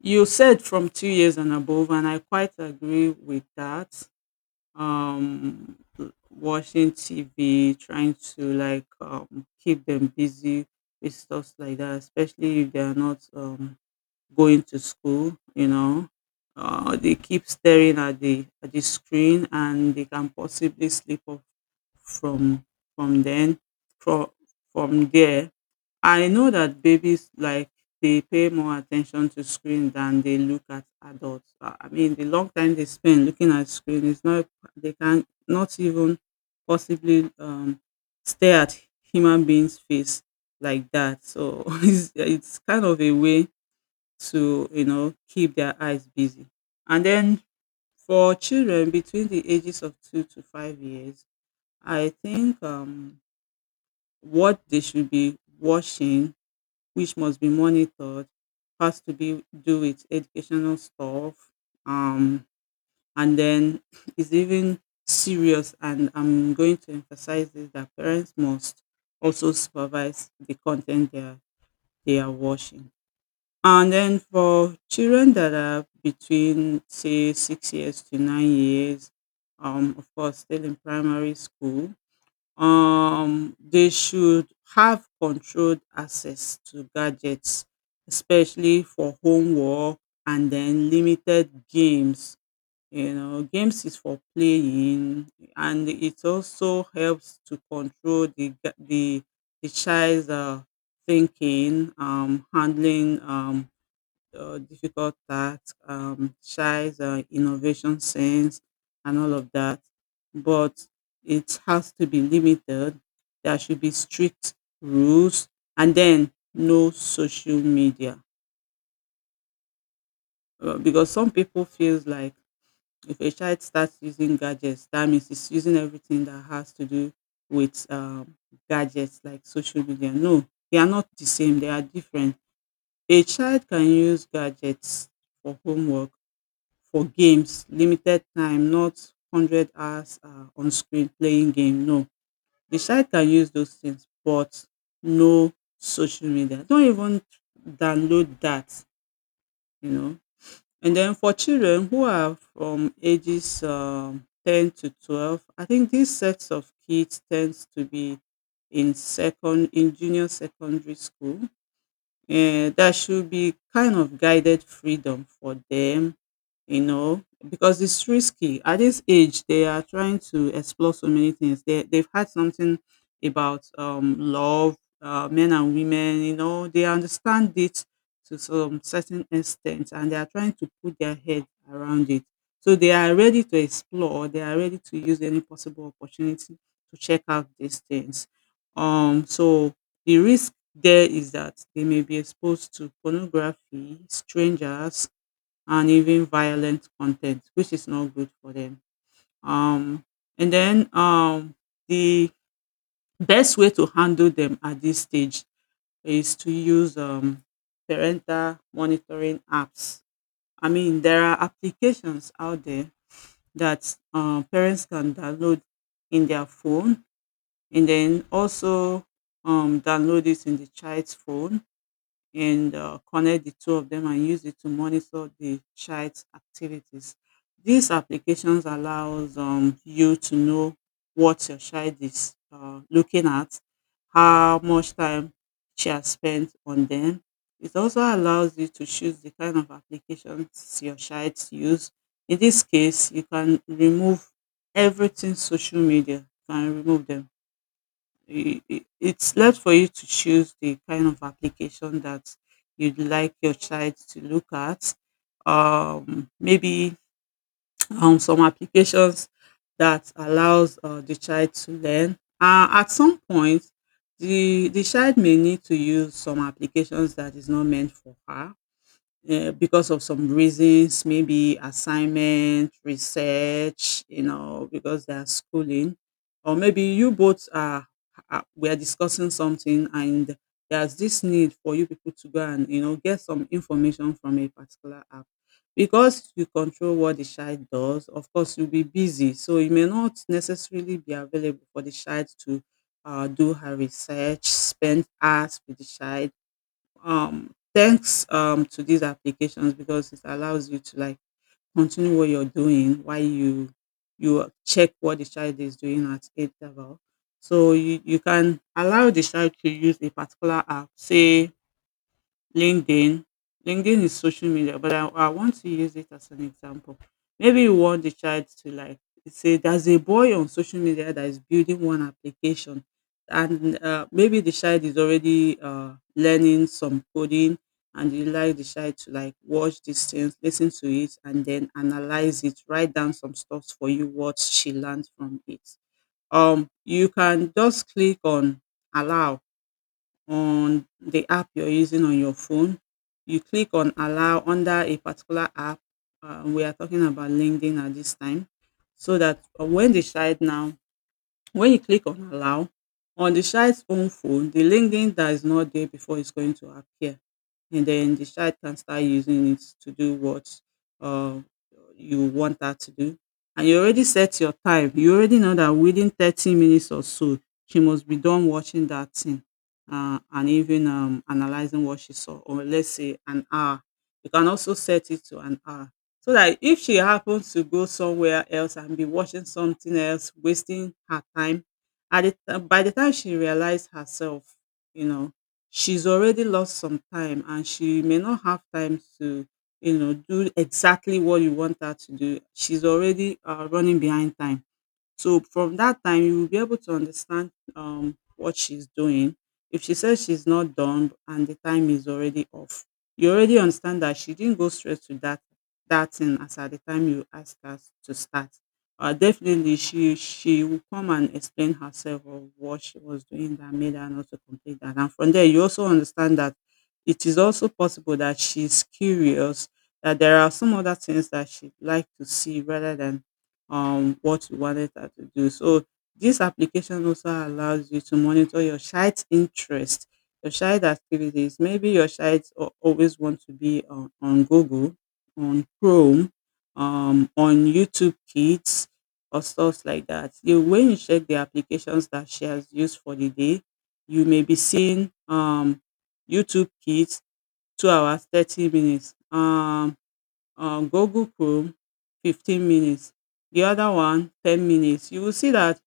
Speaker 2: you said from 2 years and above, and I quite agree with that. um Watching TV, trying to like keep them busy with stuff like that, especially if they are not going to school, you know. They keep staring at the screen and they can possibly slip off from from then, from from there. I know that babies like they pay more attention to screen than they look at adults. I mean, the long time they spend looking at screen is not, they can not even possibly stare at human beings' face like that. So it's kind of a way to, you know, keep their eyes busy. And then for children between the ages of 2 to 5 years, I think what they should be watching, which must be monitored, has to be do with educational stuff. um, and then it's even serious, and I'm going to emphasize this that parents must also supervise the content they are watching. And then for children that are between say 6 years to 9 years, of course still in primary school, they should have controlled access to gadgets, especially for homework and then limited games. You know, games is for playing, and it also helps to control the child's thinking, handling difficult tasks, shy innovation sense, and all of that. But it has to be limited. There should be strict rules, and then no social media. Because some people feels like if a child starts using gadgets, that means it's using everything that has to do with gadgets like social media. No, they are not the same. They are different. A child can use gadgets for homework, for games, limited time, not 100 hours on screen playing game. No, the child can use those things, but no social media. Don't even download that. You know. And then for children who are from ages 10 to 12, I think these sets of kids tends to be in junior secondary school. There should be kind of guided freedom for them, you know, because it's risky. At this age, they are trying to explore so many things. They've had something about love, men and women, you know, they understand it to some certain extent and they are trying to put their head around it. So they are ready to explore, they are ready to use any possible opportunity to check out these things. So the risk there is that they may be exposed to pornography, strangers, and even violent content, which is not good for them. Um, and then the best way to handle them at this stage is to use parental monitoring apps. I mean, there are applications out there that parents can download in their phone and then also download it in the child's phone and connect the two of them and use it to monitor the child's activities. These applications allows you to know what your child is looking at, how much time she has spent on them. It also allows you to choose the kind of applications your child use. In this case, you can remove everything social media. You can remove them. It's left for you to choose the kind of application that you'd like your child to look at. Maybe some applications that allows the child to learn. At some point, the child may need to use some applications that is not meant for her because of some reasons, maybe assignment, research, you know, because they are schooling, or maybe you both are we are discussing something and there's this need for you people to go and, you know, get some information from a particular app. Because you control what the child does, of course you'll be busy, so you may not necessarily be available for the child to do her research, spend hours with the child. Um, thanks to these applications, because it allows you to like continue what you're doing while you check what the child is doing at age level. So you can allow the child to use a particular app, say LinkedIn. LinkedIn is social media, but I want to use it as an example. Maybe you want the child to like, say there's a boy on social media that is building one application, and maybe the child is already learning some coding, and you like the child to like watch these things, listen to it, and then analyze it, write down some stuff for you what she learned from it. You can just click on allow on the app you're using on your phone. You click on allow under a particular app. We are talking about LinkedIn at this time. So that when the child now, when you click on allow, on the child's own phone, the LinkedIn that is not there before is going to appear. And then the child can start using it to do what uh, you want her to do. And you already set your time. You already know that within 30 minutes or so, she must be done watching that thing and even analyzing what she saw, or let's say an hour. You can also set it to an hour. So that if she happens to go somewhere else and be watching something else, wasting her time, by the time she realizes herself, you know, she's already lost some time and she may not have time to, you know, do exactly what you want her to do. She's already running behind time. So from that time, you will be able to understand what she's doing. If she says she's not done and the time is already off, you already understand that she didn't go straight to that thing as at the time you asked her to start. Definitely, she will come and explain herself of what she was doing that made her not to complete that. And from there, you also understand that it is also possible that she's curious, that there are some other things that she'd like to see rather than what you wanted her to do. So this application also allows you to monitor your child's interest, your child activities. Maybe your child always want to be on Google, on Chrome, on YouTube Kids, or stuff like that. You, when you check the applications that she has used for the day, you may be seeing YouTube Kids 2 hours 30 minutes. Google Chrome, 15 minutes, the other one 10 minutes. You will see that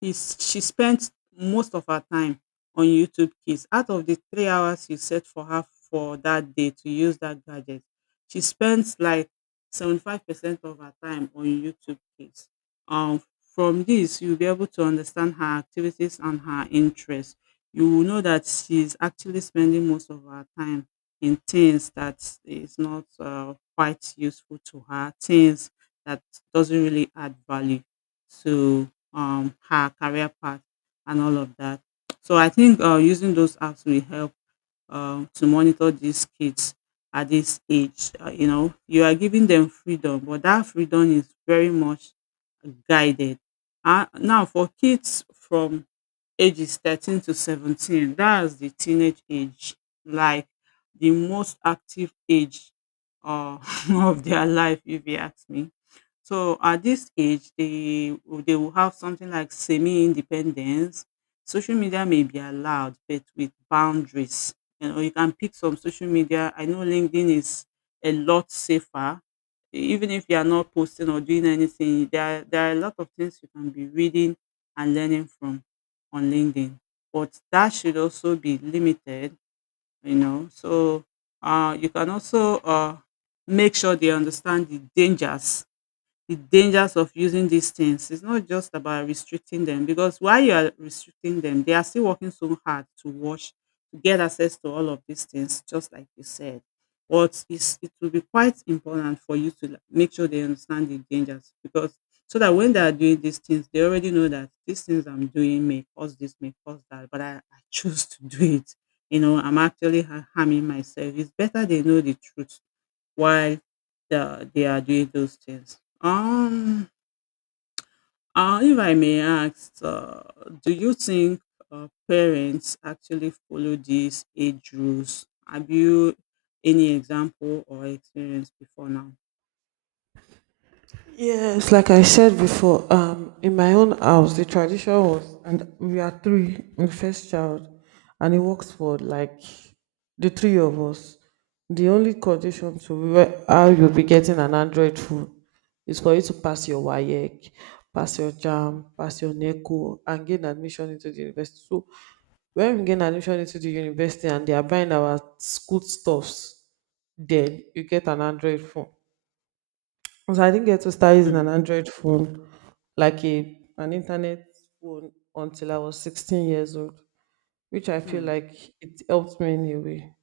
Speaker 2: is she spent most of her time on YouTube Kids. Out of the 3 hours you set for her for that day to use that gadget, she spends like 75% of her time on YouTube Kids. Um, from this, you'll be able to understand her activities and her interests. You will know that she's actually spending most of her time in things that is not quite useful to her, things that doesn't really add value to her career path and all of that. So I think using those apps will help to monitor these kids at this age. You know, you are giving them freedom, but that freedom is very much guided. Now, for kids from ages 13 to 17, that's the teenage age, like the most active age uh, of their life, if you ask me. So at this age, they will have something like semi-independence. Social media may be allowed, but with boundaries. You know, you can pick some social media. I know LinkedIn is a lot safer. Even if you are not posting or doing anything, there are a lot of things you can be reading and learning from on LinkedIn. But that should also be limited, you know. So you can also make sure they understand the dangers of using these things. It's not just about restricting them, because while you are restricting them, they are still working so hard to watch to get access to all of these things, just like you said. It will be quite important for you to like make sure they understand the dangers, because so that when they are doing these things, they already know that these things I'm doing may cause this, may cause that, but I choose to do it. You know, I'm actually harming myself. It's better they know the truth why they they are doing those things. If I may ask, do you think parents actually follow these age rules? Have you any example or experience before now?
Speaker 1: Yes, like I said before, in my own house, the tradition was, and we are three, the first child, and it works for like the three of us. The only condition to how you'll be getting an Android phone is for you to pass your WAEC, pass your JAMB, pass your NECO, and gain admission into the university. So when we gain admission into the university and they are buying our school stuffs, then you get an Android phone. So I didn't get to start using an
Speaker 2: Mm,
Speaker 1: Android phone, like a an internet phone, until I was 16 years old, which I feel
Speaker 2: mm,
Speaker 1: like it helped me in a way.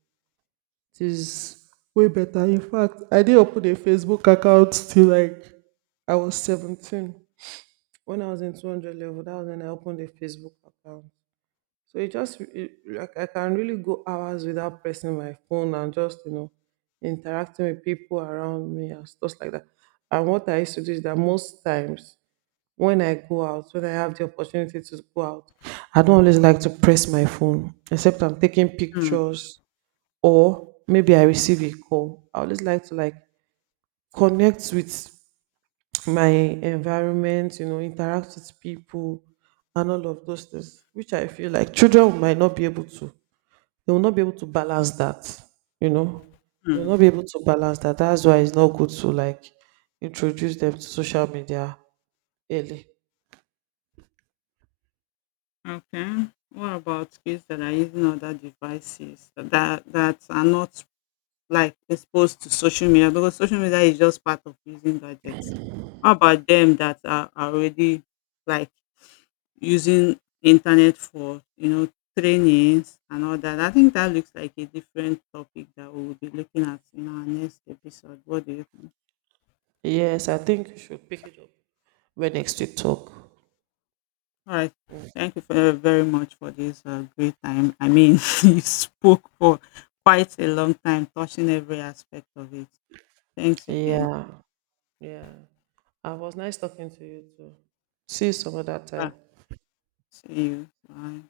Speaker 1: It is way better. In fact, I did open a Facebook account till like I was 17. When I was in 200 level, that was when I opened a Facebook account. So it like I can really go hours without pressing my phone and just interacting with people around me and stuff like that. And what I used to do is that most times when I go out, when I have the opportunity to go out, I don't always like to press my phone, except I'm taking
Speaker 2: mm,
Speaker 1: pictures or maybe I receive a call. I always like to connect with my environment, you know, interact with people and all of those things, which I feel like children might not be able to they will not be able to balance that, you know they will
Speaker 2: mm.
Speaker 1: not be able to balance that that's why it's not good to introduce them to social media early.
Speaker 2: Okay. What about kids that are using other devices that are not like exposed to social media, because social media is just part of using gadgets. How about them that are already like using internet for, you know, trainings and all that. I think that looks like a different topic that we will be looking at in our next episode. What do you think?
Speaker 1: Yes, I think you should pick it up when next we talk.
Speaker 2: All right. Thank you for, very much for this great time. I mean, you spoke for quite a long time, touching every aspect of it. Thanks again.
Speaker 1: Yeah. Yeah. And it was nice talking to you too. See you some other
Speaker 2: Yeah.
Speaker 1: time.
Speaker 2: See you. Bye.